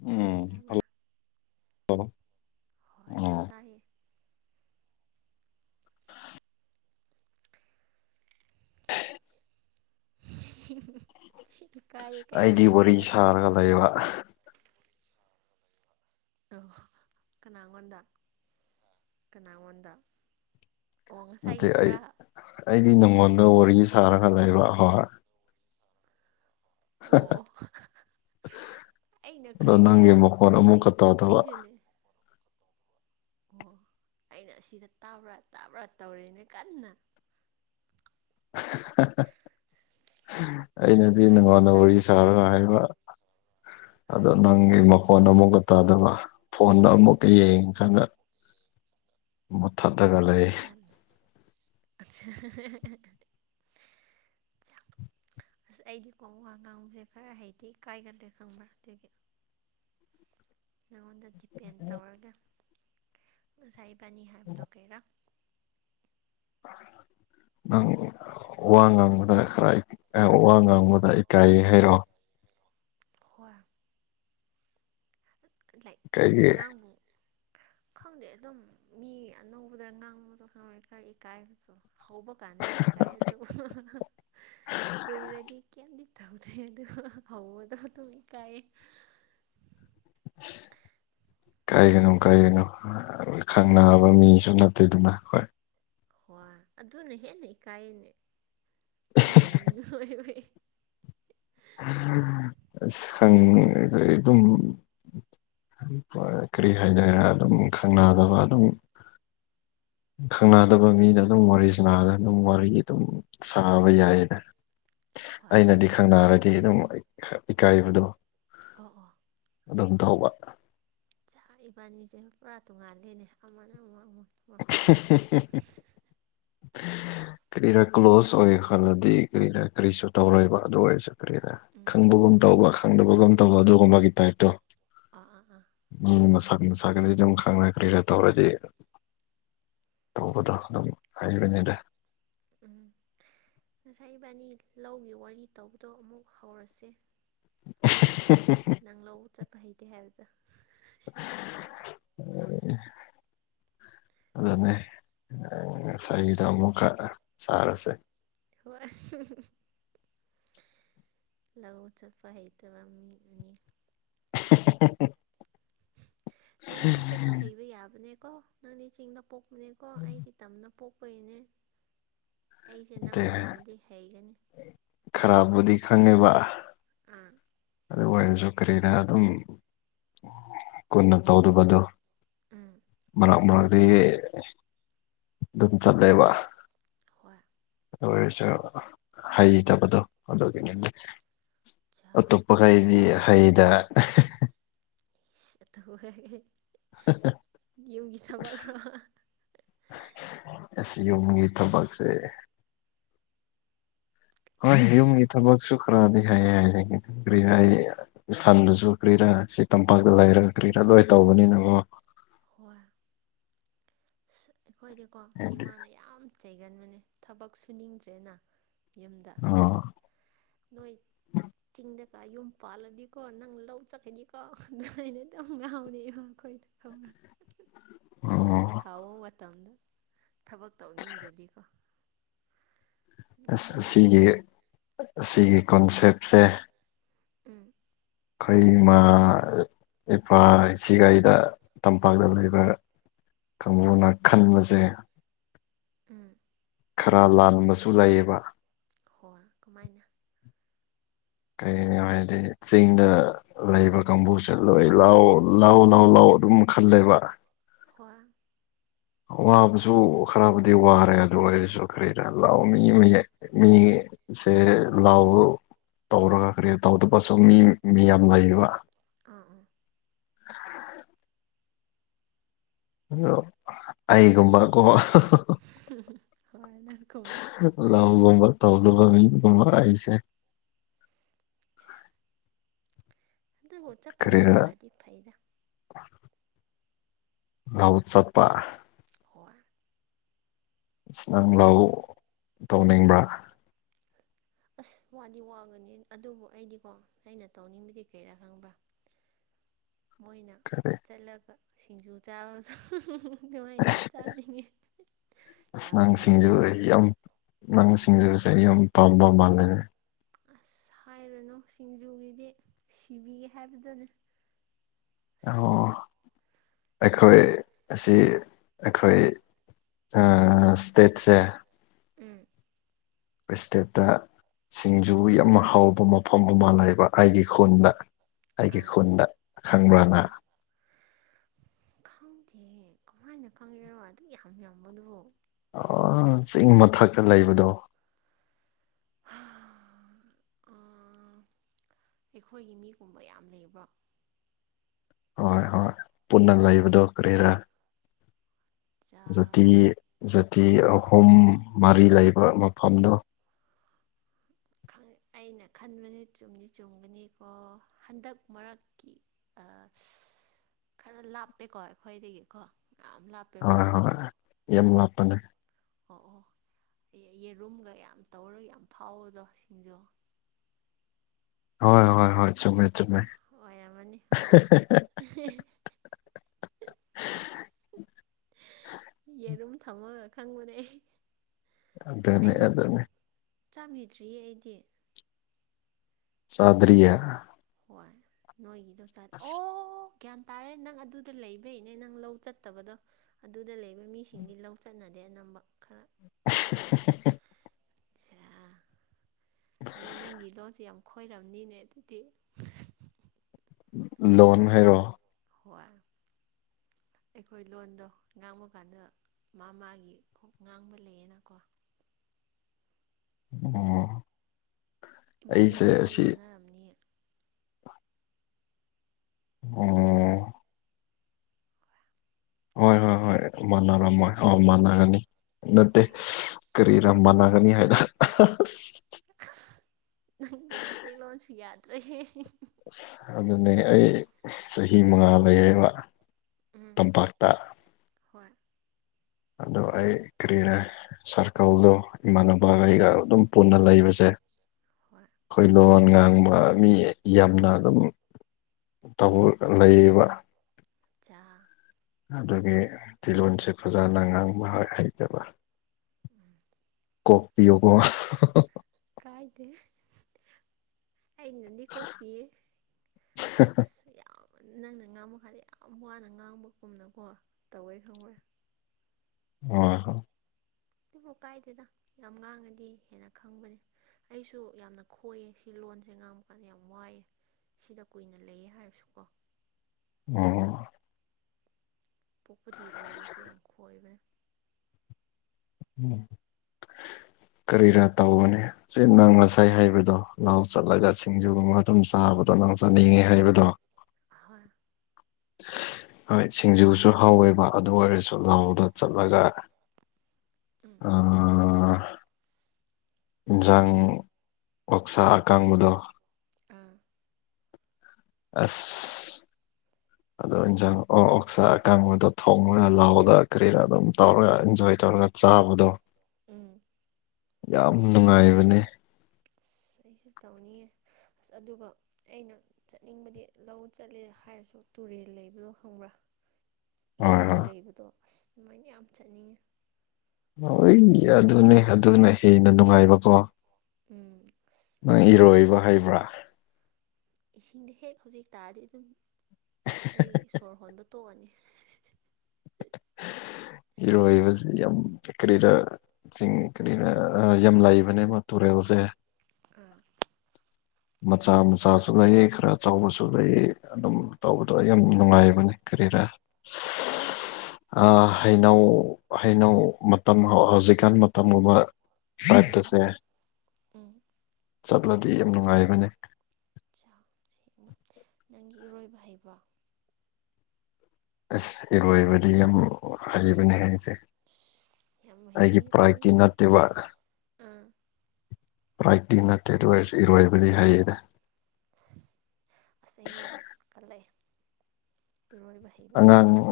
ꯎꯝ ꯍꯜ ꯇꯥꯕ꯭ꯔꯥ ꯍꯂꯣ ꯍꯣꯏ ꯇꯥꯏꯌꯦ [unintelligible] ꯏꯀꯥꯏꯌꯦ ꯀꯩ ꯑꯩꯗꯤ ꯍꯥꯏꯅ ꯋꯥꯔꯤ ꯍꯥꯏꯔ ꯁꯥꯔꯒ ꯈꯪꯗꯦꯃꯨꯛ ꯂꯩꯕ ꯑꯣ ꯀꯅꯥꯉꯣꯟꯗ ꯀꯅꯥꯉꯣꯟꯗ ꯑꯣ ꯅꯠꯇꯦ ꯑꯩ ꯉꯁꯥꯏꯒꯤꯗꯨꯔꯥ ꯑꯩꯗꯤ ꯅꯉꯣꯟꯗ ꯋꯥꯔꯤ ꯁꯥꯔꯒ ꯂꯩꯕ ꯍꯣꯏ ꯑꯣ ꯑꯩꯅ ꯑꯗꯣ ꯀꯔꯤꯔꯥ ꯅꯪꯒꯤ ꯃꯈꯣꯟ ꯑꯃꯨꯛꯀ ꯇꯧꯗꯕ ꯑꯩꯁꯨꯅꯦ ꯑꯣ ꯑꯩꯅ ꯑꯁꯤꯗ ꯇꯥꯕ꯭ꯔꯥ ꯇꯥꯕ꯭ꯔꯥ ꯇꯧꯔꯦꯅꯦ ꯀꯟꯅ [inaudible] ꯑꯩꯅꯗꯤ ꯏꯀꯥꯏꯗꯤ ꯅꯉꯣꯟꯗ ꯏꯀꯥꯏꯌꯦ ꯋꯥꯔꯤ ꯁꯥꯔꯣ ꯍꯥꯏꯕ ꯑꯗꯣ ꯅꯪꯒꯤ ꯃꯈꯣꯟ ꯑꯃꯨꯛꯀ ꯇꯥꯗꯕ ꯐꯣꯟꯗ ꯑꯃꯨꯛ ꯀ ꯌꯦꯡ ꯑꯣ ꯀꯥꯟꯗ ꯃꯨꯊꯠ ꯂꯒ ꯂꯩ ꯒ꯭ꯌꯥꯟ [unintelligible] ꯑꯁ ꯑꯩꯗꯤ ꯀꯣꯋꯥ ꯉꯥꯡꯕꯁꯦ ꯈꯔ ꯍꯩꯇꯤ ꯏꯀꯥꯏꯒꯜꯂꯦ ꯈꯪꯕ꯭ꯔꯥ ꯑꯗꯨꯒꯤ ꯅꯉꯣꯟꯗ ꯗꯤꯄꯦꯟ ꯇꯧꯔꯒ ꯉꯁꯥꯏ ꯏꯕꯥꯅꯤ ꯍꯥꯏꯕꯗꯣ ꯀꯩꯔꯥ [unintelligible] ꯅꯪ ꯋꯥ ꯉꯥꯡꯕꯗ ꯈꯔ ꯋꯥ ꯉꯥꯡꯕꯗ ꯏꯀꯥꯏꯌꯦ ꯍꯥꯏꯔꯣ ꯍꯣꯏ ꯂꯥꯏꯛ ꯀꯩꯒꯤ ꯉꯥꯡꯕꯨ ꯈꯪꯗꯦ ꯑꯗꯨꯝ ꯃꯤ ꯑꯅꯧꯕꯗ ꯉꯥꯡꯕꯁꯨ ꯈꯔ ꯏꯀꯥꯏꯕꯁꯨ ꯍꯧꯕ ꯀꯥꯟꯗꯗꯤ ꯏꯀꯥꯏ ꯑꯗꯨꯕꯨ ꯀꯨꯏꯔꯗꯤ ꯀꯩꯝꯗꯤ ꯇꯧꯗꯦ ꯑꯗꯨ ꯍꯧꯕꯗꯣ ꯑꯗꯨꯝ ꯏꯀꯥꯏ ꯀꯔꯤꯒꯅꯣ ꯉꯁ ꯀꯔꯤꯒꯅꯣ ꯈꯪꯅꯕ ꯃꯤꯁꯨ ꯅꯠꯇꯦꯗꯨꯅ ꯍꯣꯏ ꯍꯣꯏ ꯑꯗꯨꯅ ꯍꯦꯟꯅ ꯏꯀꯥꯏꯅꯦ ꯈꯪꯗꯕ ꯑꯃ ꯂꯣꯏꯔꯦ ꯑꯁ ꯈꯪ ꯑꯗꯨꯝ ꯀꯔꯤ ꯍꯥꯏꯗꯅ ꯑꯗꯨꯝ ꯈꯪꯅꯗꯕ ꯑꯗꯨꯝ ꯈꯪꯅꯗꯕ ꯃꯤꯗ ꯑꯗꯨꯝ ꯋꯥꯔꯤ ꯁꯥꯅꯔꯒ ꯑꯗꯨꯝ ꯋꯥꯔꯤ ꯑꯗꯨꯝ ꯁꯥꯥꯕ ꯌꯥꯏꯔ ꯍꯣꯏ ꯑꯩꯅꯗꯤ ꯈꯪꯅꯔꯗꯤ ꯑꯗꯨꯝ ꯏꯀꯥꯏꯕꯗꯣ ꯑꯣ ꯑꯣ ꯑꯗꯨꯝ ꯇꯧꯕ ꯆꯥꯛ ꯏꯕꯥꯅꯤꯁꯦ ꯄꯨꯔꯥ ꯇꯣꯡꯉꯥꯂꯦꯅꯦ ꯑꯃꯅ ꯑꯃ ꯑꯃ ꯑꯃ ꯀꯔꯤꯅ ꯀ꯭ꯂꯣꯁ ꯑꯣꯏ ꯈꯥꯟꯅꯗꯤ ꯀꯔꯤꯅ ꯀꯔꯤꯁꯨ ꯇꯧꯔꯣꯏꯕ ꯑꯗꯨ ꯑꯣꯏꯔꯁꯨ ꯀꯔꯤꯅ ꯎꯝ ꯈꯪꯕꯒꯨꯝ ꯇꯧꯕ ꯈꯪꯗꯕꯒꯨꯝ ꯇꯧꯕ ꯑꯗꯨꯒꯨꯝꯕꯒꯤ ꯇꯥꯏꯞꯇꯣ ꯑꯥ ꯑꯥ ꯑꯥ ꯎꯝ ꯍꯣꯏ ꯃꯁꯥ ꯃꯁꯥꯒꯅꯤ ꯑꯗꯨ ꯈꯪꯉꯔꯤꯦ ꯇꯧꯔꯗꯤ ꯇꯧꯕꯗꯣ ꯑꯗꯨꯝ ꯍꯩꯕꯅꯤꯗ ꯎꯝ ꯉꯁꯥꯏ ꯏꯕꯥꯅꯤ ꯂꯧꯒꯤ ꯋꯥꯔꯤ ꯇꯧꯕꯗꯣ ꯑꯃꯨꯛ ꯍꯧꯔꯁꯦ ꯅꯪ ꯂ ꯎ ꯆ ꯍꯥꯏꯍꯤꯗꯤ ꯍꯥꯏꯔꯗ ꯑꯗꯨꯅꯤ ꯉ ꯆꯍꯤꯗ ꯑꯃꯨꯛꯀ ꯁꯥꯔꯁꯦ ꯍꯣꯏ ꯂꯧꯎ ꯆꯄ ꯍꯥꯏꯩ ꯇꯕꯅꯤ ꯅꯪꯗꯤ ꯆꯠꯄ ꯍꯩꯕ ꯌꯥꯕꯅꯦꯀꯣ ꯅꯪꯗꯤ ꯆꯤꯡꯗ ꯄꯣꯛꯄꯅꯦꯀꯣ ꯑꯩꯗꯤ ꯇꯝꯅ ꯄꯣꯛꯄꯩꯅꯦ ꯑꯩꯁꯦ ꯅꯪ ꯅꯠꯇꯦ ꯑꯣꯏꯔꯝꯃꯗꯤ ꯍꯩꯒꯅꯤ ꯈꯔꯕꯨꯗꯤ ꯈꯪꯉꯦꯕ ꯑꯥ ꯑꯗꯨ ꯑꯣꯏꯔꯁꯨ ꯀꯔꯤꯅ ꯑꯗꯨꯝ ꯀꯨꯟꯅ ꯇꯧꯗꯕꯗꯨꯣ ꯎꯝ ꯃꯔꯛ ꯃꯔꯛꯇ ꯑꯗꯨꯝ ꯆꯠꯂꯕ ꯍꯣꯏ ꯑꯣꯏꯣꯏꯁꯨ ꯍꯩꯇꯕꯗꯣ ꯑꯗꯨꯒꯤꯅꯤꯅꯦ ꯆꯥ ꯄꯈꯥꯏꯗꯤ ꯍꯥꯏ ꯗ ꯌꯨꯝꯒꯤ ꯊꯕꯛ꯭ꯔꯣ ꯑꯁꯤ ꯌꯨꯝꯒꯤ ꯊꯕꯛꯁꯦ ꯍꯣꯏ ꯌꯨꯝꯒꯤ ꯊꯕꯛꯁꯨ ꯈꯔꯗꯤ ꯍꯥꯏꯌꯦ ꯍꯥꯏꯌꯦ ꯀꯔꯤ ꯍꯥꯏ ꯏꯊꯟꯗꯁꯨ ꯀ꯭ꯔꯤꯔꯥ ꯁꯤ ꯇꯝꯄꯥꯛꯇ ꯂꯩꯔ ꯀ꯭ꯔꯤꯔꯥ ꯂꯣꯏ ꯇꯧꯕꯅꯤꯅꯀꯣ ꯍꯔ ꯑꯩꯈꯣꯏꯗꯤꯀꯣ ꯍꯥꯏꯗꯤ ꯏꯃꯥꯅ ꯌꯥꯝ ꯆꯩꯒꯟꯕꯅꯦ ꯊꯕꯛ ꯁꯨꯅꯤꯡꯗ꯭ꯔꯦꯅ ꯌꯨꯝꯗ ꯑꯣ ꯅꯣꯏ ꯆꯤꯡꯗꯀ ꯌꯨꯝ ꯄꯥꯜꯂꯗꯤꯀꯣ ꯅꯪ ꯂꯧ ꯆꯠꯀꯅꯤꯀꯣ ꯑꯗꯨꯃꯥꯏꯅ ꯑꯗꯨꯝ ꯉꯥꯎꯅꯦꯕ ꯑꯩꯈꯣꯏꯗꯣ ꯍꯧꯅ ꯑꯣ ꯁꯥꯎꯕ ꯃꯇꯝꯗ ꯊꯕꯛ ꯇꯧꯅꯤꯡꯗ꯭ꯔꯗꯤꯀꯣ ꯑꯁ ꯅꯣꯛꯅꯤꯡ ꯑꯁꯤꯒꯤ ꯑꯁꯤꯒꯤ ꯀꯣꯟꯁꯦꯞꯁꯦ ꯎꯝ ꯑꯩꯈꯣꯏ ꯏꯃꯥ ꯏꯄꯥ ꯏꯁꯤꯒ ꯑꯩꯗ ꯇꯝꯄꯥꯛꯇ ꯂꯩꯕ ꯀꯥꯡꯕꯨꯅ ꯈꯟꯕꯁꯦ ꯎꯝ ꯈꯔ ꯂꯥꯟꯕꯁꯨ ꯂꯩꯌꯦꯕ ꯍꯣꯏ ꯀꯃꯥꯏꯅ ꯀꯩꯩꯅꯣ ꯍꯥꯏꯗꯤ ꯆꯤꯡꯗ ꯂꯩꯕ ꯀꯥꯡꯕꯨ ꯆꯠꯂꯣꯏ ꯂꯥꯎ ꯂꯥꯎ ꯂꯥꯎ ꯂꯥꯎ ꯑꯗꯨꯝ ꯈꯜꯂꯦꯕ ꯍ ꯋꯥꯕꯁꯨ ꯈꯔꯕꯨꯗꯤ ꯋꯥꯔꯦ ꯑꯗꯨ ꯑꯣꯏꯔꯁꯨ ꯈꯔꯤꯗ ꯂꯥꯛꯑꯣ ꯃꯤ ꯑꯃ ꯃꯤ ꯁꯦ ꯂꯥꯎ ꯇꯧꯔꯒ ꯀꯔꯤ ꯇꯧꯗꯄꯁꯨ ꯃꯤ ꯃꯤ ꯌꯥꯝ ꯂꯩꯌꯦꯕ ꯑꯥ ꯑꯥ ꯑꯗꯣ ꯑꯩꯒꯨꯝꯕ ꯍꯣꯏ ꯅ ꯀꯩꯕ ꯂꯧꯒꯨꯝꯕ ꯇꯧꯗꯕ ꯃꯤꯒꯨꯝꯕ ꯑꯩꯁꯦ ꯑ ꯑꯗꯨꯇꯕꯨ ꯆꯠꯄꯅꯗꯤ ꯐꯗꯤ ꯐꯩꯔꯥ ꯂꯎ ꯆꯠꯄꯥ ꯍꯣꯏ ꯑ ꯅꯪ ꯂꯥꯎ ꯇꯧꯅꯤꯡꯕ꯭ꯔꯥ ꯑꯁ ꯋꯥꯗꯤ ꯋꯥꯒꯅꯤ ꯑꯗꯨꯕꯨ ꯑꯩꯗꯤꯀꯣ ꯑꯩꯅ ꯇꯧꯅꯤꯡꯕꯗꯤ ꯀꯩꯔꯥ ꯈꯪꯕ꯭ꯔꯥ [inaudible] ꯃꯣꯏꯅ ꯀꯔꯤ ꯆꯠꯂꯒ ꯁꯤꯡꯖꯨ ꯆꯥꯕꯗ ꯅꯨꯡꯉꯥꯏꯅ ꯆꯥꯔꯤꯉꯦ ꯑꯁ ꯌꯥꯝ ꯅꯪ ꯁꯤꯡꯖꯨ ꯅꯨꯡꯉꯥꯏꯗꯣꯏ ꯃꯥꯂ ꯌꯥꯝ ꯅꯪ ꯁꯤꯡꯖꯕꯁꯦ ꯑꯩ ꯌꯥꯝ ꯄꯥꯝꯕ ꯃꯥꯜꯂꯦ ꯑꯁ ꯍꯥꯏꯔꯨꯅꯨ ꯁꯤꯡꯖꯨꯒꯤꯗꯤ ꯁꯤꯕꯤꯒꯦ ꯍꯥꯏꯕꯗꯨꯅꯦ ꯑꯣ ꯑꯁ ꯑꯩꯈꯣꯏ ꯑꯁꯤ ꯑꯩꯈꯣꯏ ꯁꯇꯦꯠꯁꯦ ꯎꯝ ꯇꯦꯠꯠꯇ ꯁꯤꯡꯖꯨ ꯌꯥꯝꯅ ꯍꯥꯎꯕ ꯃꯐꯝ ꯑꯃ ꯂꯩꯕ ꯑꯩꯒꯤ ꯈꯨꯟꯗ ꯑꯩꯒꯤ ꯑꯥ ꯈꯨꯟꯗ ꯈꯪꯕ꯭ꯔꯅ ꯍꯣꯏ ꯈꯪꯗꯦ ꯀꯃꯥꯏꯅ ꯈꯪꯉꯦꯔꯣ ꯑꯗꯨ ꯌꯥꯝ ꯌꯥꯝꯕꯗꯨꯕꯣ ꯑ ꯆꯤꯡ ꯃꯊꯛꯇ ꯂꯩꯕꯗꯣ ꯑꯩꯈꯣꯏꯒꯤ ꯃꯤꯒꯨꯝꯕ ꯌꯥꯝ ꯂꯩꯕ꯭ꯔꯣ ꯍꯣꯏ ꯍꯣꯏ ꯄꯨꯟꯅ ꯂꯩꯕꯗꯣ ꯀꯔꯤꯔ ꯖꯥ ꯍꯧꯛꯇꯤ ꯖꯥꯇꯤ ꯑꯍꯨꯝ ꯃꯔꯤ ꯂꯩꯕ ꯃꯐꯝꯗꯣ ꯑꯩꯅ ꯈꯟꯕꯅꯦ ꯆꯨꯝꯗꯤ ꯆꯨꯝꯒꯅꯤꯀꯣ ꯍꯟꯗꯛ ꯃꯔꯛꯀꯤ ꯑ ꯈꯔ ꯂꯥꯞꯄꯦꯀꯣ ꯑꯩꯈꯣꯏꯗꯒꯤꯀꯣ ꯃꯌꯥꯝ ꯂꯥꯞꯄꯦ ꯍꯣꯏ ꯍꯣꯏ ꯌꯥꯝ ꯋꯥꯞꯄꯅꯦ ꯑꯣ ꯑꯣ ꯐ ꯌꯦꯔꯨꯝꯒ ꯌꯥꯝ ꯇꯧꯔꯒ ꯌꯥꯝ ꯐꯥꯎꯕꯗꯣ ꯁꯤꯡꯖꯣ ꯍꯣꯏ ꯍꯣꯏ ꯍꯣꯏ ꯆꯨꯝꯃꯦ ꯍ ꯆꯨꯝꯃꯦ ꯑꯣꯏꯔꯝꯃꯅꯤ ꯍꯣꯏ ꯌꯦꯔꯨꯝ ꯊꯝꯃꯒ ꯈꯪꯕꯅꯦ ꯑꯩ ꯑꯗꯨꯗꯅꯦ ꯑꯗꯨ ꯑꯗꯨꯅꯤꯅꯦ ꯆꯥꯃꯤꯗ꯭ꯔꯤꯌꯦ ꯑꯩꯗꯤ ꯆꯗꯔꯤꯌꯥ ꯍꯣꯏ ꯅꯣꯏꯒꯤꯗ ꯆꯥ ꯑꯣ ꯒ꯭ꯌꯥꯟ ꯇꯥꯔꯦ ꯅꯪ ꯑꯗꯨꯗ ꯂꯩꯕꯩꯅꯦ ꯅꯪ ꯂꯧ ꯆꯠꯇꯕꯗꯣ ꯑꯗꯨꯗ ꯂꯩꯕ ꯃꯤꯁꯤꯡꯗꯤ ꯂꯧ ꯆꯠꯅꯗꯦ ꯑꯅꯝꯕ ꯈꯔ ꯑ ꯑꯠꯆꯥꯦ ꯑꯗꯩ ꯅꯪꯒꯤ ꯂꯣꯟꯁꯦ ꯌꯥꯝ ꯈꯣꯏꯔꯔꯕꯅꯤꯅꯦ ꯑꯗꯨꯗꯤ [inaudible] ꯂꯣꯟ ꯍꯥꯏꯔꯣ ꯍꯣꯏ ꯑꯩꯈꯣꯏ ꯂꯣꯟꯗꯣ ꯉꯥꯡꯕ ꯀꯥꯟꯗ ꯃꯥ ꯃꯥꯒꯤ ꯈ ꯉꯥꯡꯕ ꯂꯩꯌꯦꯅꯀꯣ ꯑꯣ ꯑꯩꯁꯦ ꯏꯕꯥꯅꯤꯒꯤ ꯂꯣꯟ ꯑꯁꯤ ꯃꯥꯟꯅꯔꯝꯅꯤ ꯎꯝ ꯍꯣꯏ ꯍꯣꯏ ꯍꯣꯏ ꯃꯥꯟꯅꯔꯝꯃꯣꯏ ꯑ ꯃꯥꯟꯅꯒꯅꯤ ꯅꯠꯇꯦ ꯍꯣꯏ ꯀꯔꯤꯔꯝ ꯃꯥꯟꯅꯒꯅꯤ ꯍꯥꯏꯅ ꯑ ꯅꯪꯒꯤ ꯃꯩꯇꯩꯂꯣꯟꯁꯨ ꯌꯥꯗ꯭ꯔꯦꯍꯦ ꯑ ꯑꯗꯨꯅꯦ ꯑꯩ ꯆꯍꯤ ꯃꯉꯥ ꯂꯩꯔꯦꯕ ꯎꯝ ꯇꯝꯄꯥꯛꯇ ꯍꯣꯏ ꯑꯗꯣ ꯑꯩ ꯀꯔꯤꯔꯦ ꯁꯥꯔꯀꯜꯗꯣ ꯎꯝ ꯏꯃꯥꯟꯅꯕꯒꯩꯒ ꯑꯗꯨꯝ ꯄꯨꯟꯅ ꯂꯩꯕꯁꯦ ꯍꯣꯏ ꯑꯩꯈꯣꯏ ꯂꯣꯟ ꯉꯥꯡꯕ ꯃꯤ ꯌꯥꯝꯅ ꯑꯗꯨꯝ ꯂꯩꯔꯤꯕꯕ ꯆꯥ ꯑꯗꯨꯒꯤ ꯇꯤꯂꯣꯟꯁꯦ ꯐꯖꯅ ꯉꯥꯡꯕ ꯍꯩꯇꯕ ꯎꯝ ꯀꯣꯛꯄꯤꯌꯨꯕꯣ ꯀꯥꯏꯗꯦ ꯑꯩꯅꯗꯤ ꯀꯣꯄꯤꯌꯦ ꯑꯁ ꯌꯥꯝ ꯅꯪꯅ ꯉꯥꯡꯕ ꯀꯥꯟꯗ ꯌꯥꯝ ꯋꯥꯅ ꯉꯥꯡꯕꯒꯨꯝꯅꯀꯣ ꯇꯧꯋꯦ ꯈꯪꯉꯨꯔꯦ ꯑꯣ ꯍꯣ ꯑꯗꯨꯕꯨ ꯀꯥꯏꯗꯦꯗ ꯌꯥꯝ ꯉꯥꯡꯉꯗꯤ ꯍꯦꯟꯅ ꯈꯪꯕꯅꯦ ꯑꯩꯁꯨ ꯌꯥꯝꯅ ꯈꯣꯏꯌꯦ ꯁꯤ ꯂꯣꯟꯁꯦ ꯉꯥꯡꯕ ꯀꯥꯟꯗ ꯌꯥꯝ ꯋꯥꯏꯑꯦ ꯁꯤꯗ ꯀꯨꯏꯅ ꯂꯩꯌꯦ ꯍꯥꯏꯔꯁꯨ ꯀꯣ ꯑꯣꯝ ꯄꯣꯛꯄꯗꯤ ꯂꯩꯔꯁꯨ ꯌꯥꯝ ꯈꯣꯏꯕꯅꯤ ꯎꯝ ꯀꯔꯤꯔꯥ ꯇꯥꯎꯧꯕꯅꯦ ꯁꯤ ꯅꯪ ꯉꯁꯥꯏ ꯍꯥꯏꯩꯕꯗꯣ ꯂꯥꯎ ꯆꯠꯂꯒ ꯁꯤꯡꯖꯨꯒꯨꯝꯕ ꯑꯗꯨꯝ ꯆꯥꯕꯗꯣ ꯅꯪ ꯆꯠꯅꯤꯡꯉꯤ ꯍꯥꯏꯕꯗꯣ ꯍꯣꯏ ꯍꯣꯏ ꯁꯤꯡꯖꯨꯁꯨ ꯍꯥꯎꯋꯦꯕ ꯑꯗꯨ ꯑꯣꯏꯔꯁꯨ ꯎꯝ ꯂꯥꯎꯗ ꯆꯠꯂꯒ ꯎꯝ ꯏꯟꯖꯥꯡ ꯑꯣꯛꯁꯥ ꯑꯀꯥꯡꯕꯗꯣ ꯑꯥ ꯑꯁ ꯑꯗꯣ ꯆꯉꯣ ꯑꯣ ꯑꯣꯁꯥ ꯀꯥꯡꯕꯨꯗꯣ ꯊꯣꯡꯉꯒ ꯂꯥꯎꯔ ꯀꯔꯤꯔꯥ ꯑꯗꯨꯝ ꯇꯧꯔꯒ ꯏꯟꯖꯣꯏ ꯇꯧꯔꯒ ꯆꯥꯕꯗꯣ ꯎꯝ ꯌꯥꯝ ꯅꯨꯡꯉꯥꯏꯕꯅꯤ ꯑꯁ ꯑꯩꯁꯨ ꯇꯧꯅꯤꯡꯌꯦꯦ ꯑꯁ ꯑꯗꯨꯒ ꯑꯩꯅ ꯆꯠꯅꯤꯡꯕꯗꯤ ꯂꯧ ꯆꯠꯂꯦ ꯍꯥꯏꯔꯁꯨ ꯇꯨꯔꯦꯜ ꯂꯩꯕꯗꯣ ꯈꯪꯕ꯭ꯔꯥ ꯍꯣꯏ ꯏꯁꯤꯡꯁꯨ ꯍꯣꯏ ꯂꯩꯕꯗꯣ ꯑꯁ ꯑꯗꯨꯃꯥꯏꯅ ꯌꯥꯝ ꯆꯠꯅꯤꯡꯉꯦ ꯍꯣꯏ ꯑꯗꯨꯅꯦ ꯑꯗꯨꯅ ꯍꯦꯟꯅ ꯅꯨꯡꯉꯥꯏꯕꯀꯣ ꯎꯝ ꯅꯪ ꯏꯔꯣꯏꯕ ꯍꯩꯕ꯭ꯔꯥ ꯏꯁꯤꯡꯗ ꯍꯦꯛ ꯍꯧꯖꯤꯛ ꯇꯥꯔꯗꯤ ꯑꯗꯨꯝ ꯑꯩ ꯁꯣꯔ ꯍꯣꯟꯕ ꯇꯣꯛꯑꯅꯤ ꯏꯔꯣꯏꯕꯕꯁꯤ ꯌꯥꯝ ꯀꯔꯤꯔ ꯆꯤꯡ ꯀꯔꯤꯅ ꯌꯥꯝ ꯂꯩꯕꯅꯦ ꯃꯥ ꯇꯨꯔꯦꯜꯁꯦ ꯑꯥ [unintelligible] ꯃꯆꯥ ꯃꯆꯥꯁꯨ ꯂꯩꯑꯦ ꯈꯔ ꯆꯥꯎꯕꯁꯨ ꯂꯩꯑ ꯑꯗꯨꯝ ꯇꯧꯕꯗꯣ ꯌꯥꯝ ꯅꯨꯡꯉꯥꯏꯕꯅꯤ ꯀꯔꯤꯔꯥ ꯑꯥ ꯍꯩꯅꯧ ꯍꯩꯅꯧ ꯃꯇꯝ ꯍꯧꯖꯤꯛꯀꯥꯟ ꯃꯇꯝꯒꯨꯝꯕ ꯑ ꯎꯝ ꯇꯁꯦ ꯎꯝ ꯆꯠꯂꯗꯤ ꯌꯥꯝ ꯅꯨꯡꯉꯥꯏꯕꯅꯦ ꯆ ꯁꯦꯡꯕ ꯅꯪꯒꯤ ꯏꯔꯣꯏꯕ ꯍꯩꯕ꯭ꯔꯣ ꯑꯁ ꯏꯔꯣꯏꯕꯗꯤ ꯌꯥꯝ ꯍꯩꯕꯅꯦ ꯑꯩꯁꯦ ꯑꯁ ꯌꯥꯝ ꯍꯩ ꯑꯩꯒꯤ ꯐꯩ ꯄ꯭ꯔꯥꯏꯇꯤ ꯅꯠꯇꯦꯕ ꯑꯥ ꯄ꯭ꯔꯥꯏꯇꯤ ꯅꯠꯇꯦ ꯑꯗꯨ ꯑꯣꯏꯔꯁꯨ ꯏꯔꯣꯏꯕꯗꯤ ꯍꯩꯌꯦꯗ ꯑꯥꯁ ꯑꯩꯗꯤ ꯌꯥꯝ ꯀꯂꯛꯑꯦ ꯑꯉꯥꯡ ꯃꯤꯀꯣ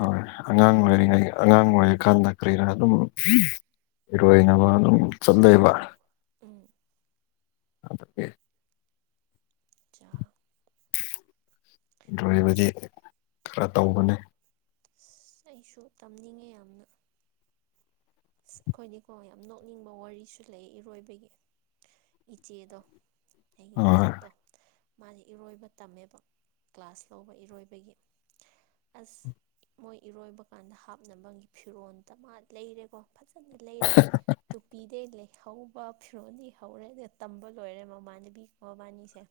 ꯑ ꯍꯣꯏ ꯑꯉꯥꯡ ꯑꯣꯏꯔꯤꯉꯩ ꯑꯉꯥꯡ ꯑꯣꯏꯔꯀꯥꯟꯗ ꯀꯔꯤꯔꯥ ꯑꯗꯨꯝ [unintelligible] ꯏꯔꯣꯏꯅꯕ ꯑꯗꯨꯝ ꯆꯠꯂꯦꯕ ꯎꯝ ꯑꯥꯗꯨꯒꯤ ꯆ ꯗ꯭ꯔꯕꯗꯤ ꯑꯁ ꯈꯔ ꯇꯧꯕꯅꯦ ꯑꯩꯁꯨ ꯇꯝꯅꯤꯡꯉꯦ ꯌꯥꯝꯅ ꯑꯁ ꯑꯩꯈꯣꯏꯅꯤꯀꯣ ꯌꯥꯝ ꯅꯣꯛꯅꯤꯡꯕ ꯋꯥꯔꯤꯁꯨ ꯂꯩ ꯏꯔꯣꯏꯕꯒꯤ ꯏꯆꯦꯗꯣ ꯑꯩꯒꯤ ꯑꯣꯏ ꯃꯊꯛꯇꯣ ꯃꯥꯗꯤ ꯏꯔꯣꯏꯕ ꯇꯝꯃꯦꯕ ꯀ꯭ꯂꯥꯁ ꯂꯧꯕ ꯏꯔꯣꯏꯕꯒꯤ ꯑꯁ ꯃꯣꯏ ꯏꯔꯣꯏꯕ ꯀꯥꯟꯗ ꯍꯥꯞꯅꯕꯒꯤ ꯐꯤꯔꯣꯜ ꯗꯃꯥꯗ ꯂꯩꯔꯦꯀꯣ ꯐꯖꯅ ꯂꯩꯔꯦ ꯇꯨꯄꯤꯗꯩ ꯂꯩ ꯍꯧꯕ ꯐꯤꯔꯣꯜꯗꯤ ꯍꯧꯔꯦ ꯇꯝꯕ ꯂꯣꯏꯔꯦ ꯃꯃꯥꯟꯅꯕꯤ ꯃꯕꯥꯟꯅꯤꯁꯦ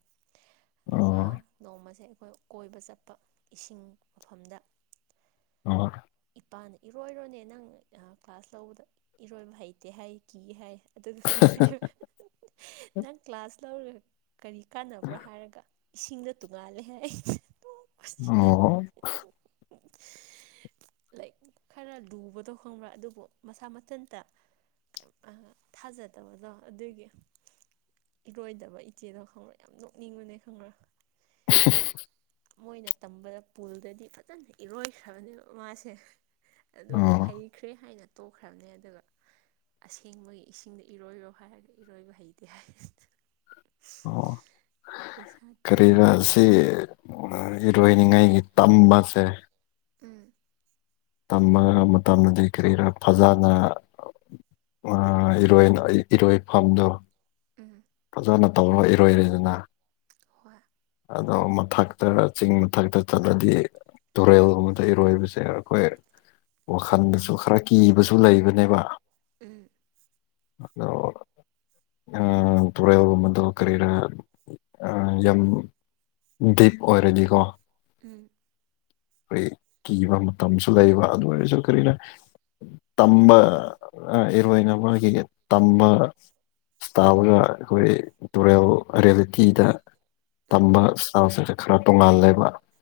ꯑꯗꯨꯒ ꯑꯣ ꯅꯣꯡꯃꯁꯦ ꯑꯩꯈꯣꯏ ꯀꯣꯏꯕ ꯆꯠꯄ ꯏꯁꯤꯡ ꯃꯐꯝꯗ ꯑꯣ ꯏꯄꯥꯅꯦ ꯏꯔꯣꯏꯔꯣꯅꯦ ꯅꯪ ꯀ꯭ꯂꯥꯁ ꯂꯧꯕꯗ ꯏꯔꯣꯏꯕ ꯍꯩꯇꯦ ꯍꯥꯏ ꯀꯤ ꯍꯥꯏ ꯑꯗꯨꯒ ꯀꯔꯤ ꯍꯥꯏꯕ [unintelligible] ꯅꯪ ꯀ꯭ꯂꯥꯁ ꯂꯧꯔꯒ ꯀꯔꯤ ꯀꯥꯟꯅꯕ꯭ꯔꯥ ꯍꯥꯏꯔꯒ ꯏꯁꯤꯡꯗ ꯇꯣꯡꯉꯥꯜꯂꯦ ꯍꯥꯏ [unintelligible] [unintelligible] ꯃꯁꯤꯅ ꯑꯣ ꯑꯣ ꯂꯥꯏꯔꯤꯛ ꯈꯔ ꯂꯨꯕꯗꯣ ꯈꯪꯕ꯭ꯔꯥ ꯑꯗꯨꯕꯨ ꯃꯁꯥ ꯃꯊꯟꯇ ꯊꯥꯖꯗꯕꯗꯣ ꯑꯗꯨꯒꯤ ꯏꯔꯣꯏꯗꯕ ꯏꯆꯦꯗꯣ ꯈꯪꯕ꯭ꯔꯦ ꯌꯥꯝ ꯅꯣꯛꯅꯤꯡꯕꯅꯦ ꯈꯪꯕ꯭ꯔ ꯂꯩ ꯃꯣꯏꯅ ꯇꯝꯕꯗ ꯄꯨꯜꯗꯗꯤ ꯐꯖꯅ ꯏꯔꯣꯏꯈ꯭ꯔꯕꯅꯦꯕ ꯃꯥꯁꯦ ꯁꯦ ꯑꯗꯨꯒ ꯑꯣ ꯍꯩꯈ꯭ꯔꯦ ꯍꯥꯏꯅ ꯇꯣꯛꯈ꯭ꯔꯕꯅꯦ ꯑꯗꯨꯒ ꯑꯁꯦꯡꯕꯒꯤ ꯏꯁꯤꯡꯗ ꯏꯔꯣꯏꯔꯣ ꯍꯥꯏꯔꯒ ꯏꯔꯣꯏꯕ ꯍꯩꯇꯦ ꯍꯥꯏ ꯑꯣ [unintelligible] ꯄꯩꯁꯥ ꯇꯤꯡꯉꯦ ꯀꯔꯤꯔꯥ ꯁꯤ ꯏꯔꯣꯏꯅꯤꯉꯥꯏꯒꯤ ꯇꯝꯕꯁꯦ ꯎꯝ ꯇꯝꯃ ꯃꯇꯝꯗꯗꯤ ꯀꯔꯤ ꯈꯔꯥ ꯐꯖꯅ ꯑ ꯏꯔꯣꯏꯅ ꯏꯔꯣꯏꯐꯝꯗꯣ ꯎꯝ ꯐꯖꯅ ꯇꯧꯔ ꯏꯔꯣꯏꯔꯦꯗꯅ ꯍꯣꯏ ꯑꯗꯣ ꯃꯊꯛꯇꯔꯥ ꯆꯤꯡ ꯃꯊꯛꯇ ꯆꯠꯂꯗꯤ ꯇꯨꯔꯦꯜꯒꯨꯝꯕꯗ ꯏꯔꯣꯏꯕꯁꯦ ꯑꯩꯈꯣꯏ ꯋꯥꯈꯜꯗꯁꯨ ꯈꯔ ꯀꯤꯕꯁꯨ ꯂꯩꯕꯅꯦꯕ ꯎꯝ ꯑꯗꯣ ꯎꯝ ꯇꯔꯕ ꯃꯗ ꯀꯔꯔ ꯌꯥꯝ ꯗꯤꯞ ꯑꯣꯏꯔꯗꯤꯀꯣ ꯎꯝ ꯑꯩꯈꯣꯏ ꯀꯤꯕ ꯃꯇꯝꯁꯨ ꯂꯩꯕ ꯑꯗꯨ ꯑꯣꯏꯔꯁꯨ ꯀꯔꯤꯅ ꯇꯝꯕ ꯑ ꯏꯋꯥ ꯏꯅ ꯑꯃꯒꯤꯒ ꯇꯝꯕ ꯁꯇꯥꯥꯕꯅ ꯑꯩꯈꯣꯏ ꯇꯨꯔꯦꯜ ꯔꯤꯌꯦꯂꯤꯇꯤꯗ ꯎꯝ ꯇꯝꯕ ꯏꯁꯇꯥꯜꯇꯛꯁꯔ ꯈꯔ ꯇꯣꯉꯥꯜꯂꯦꯕ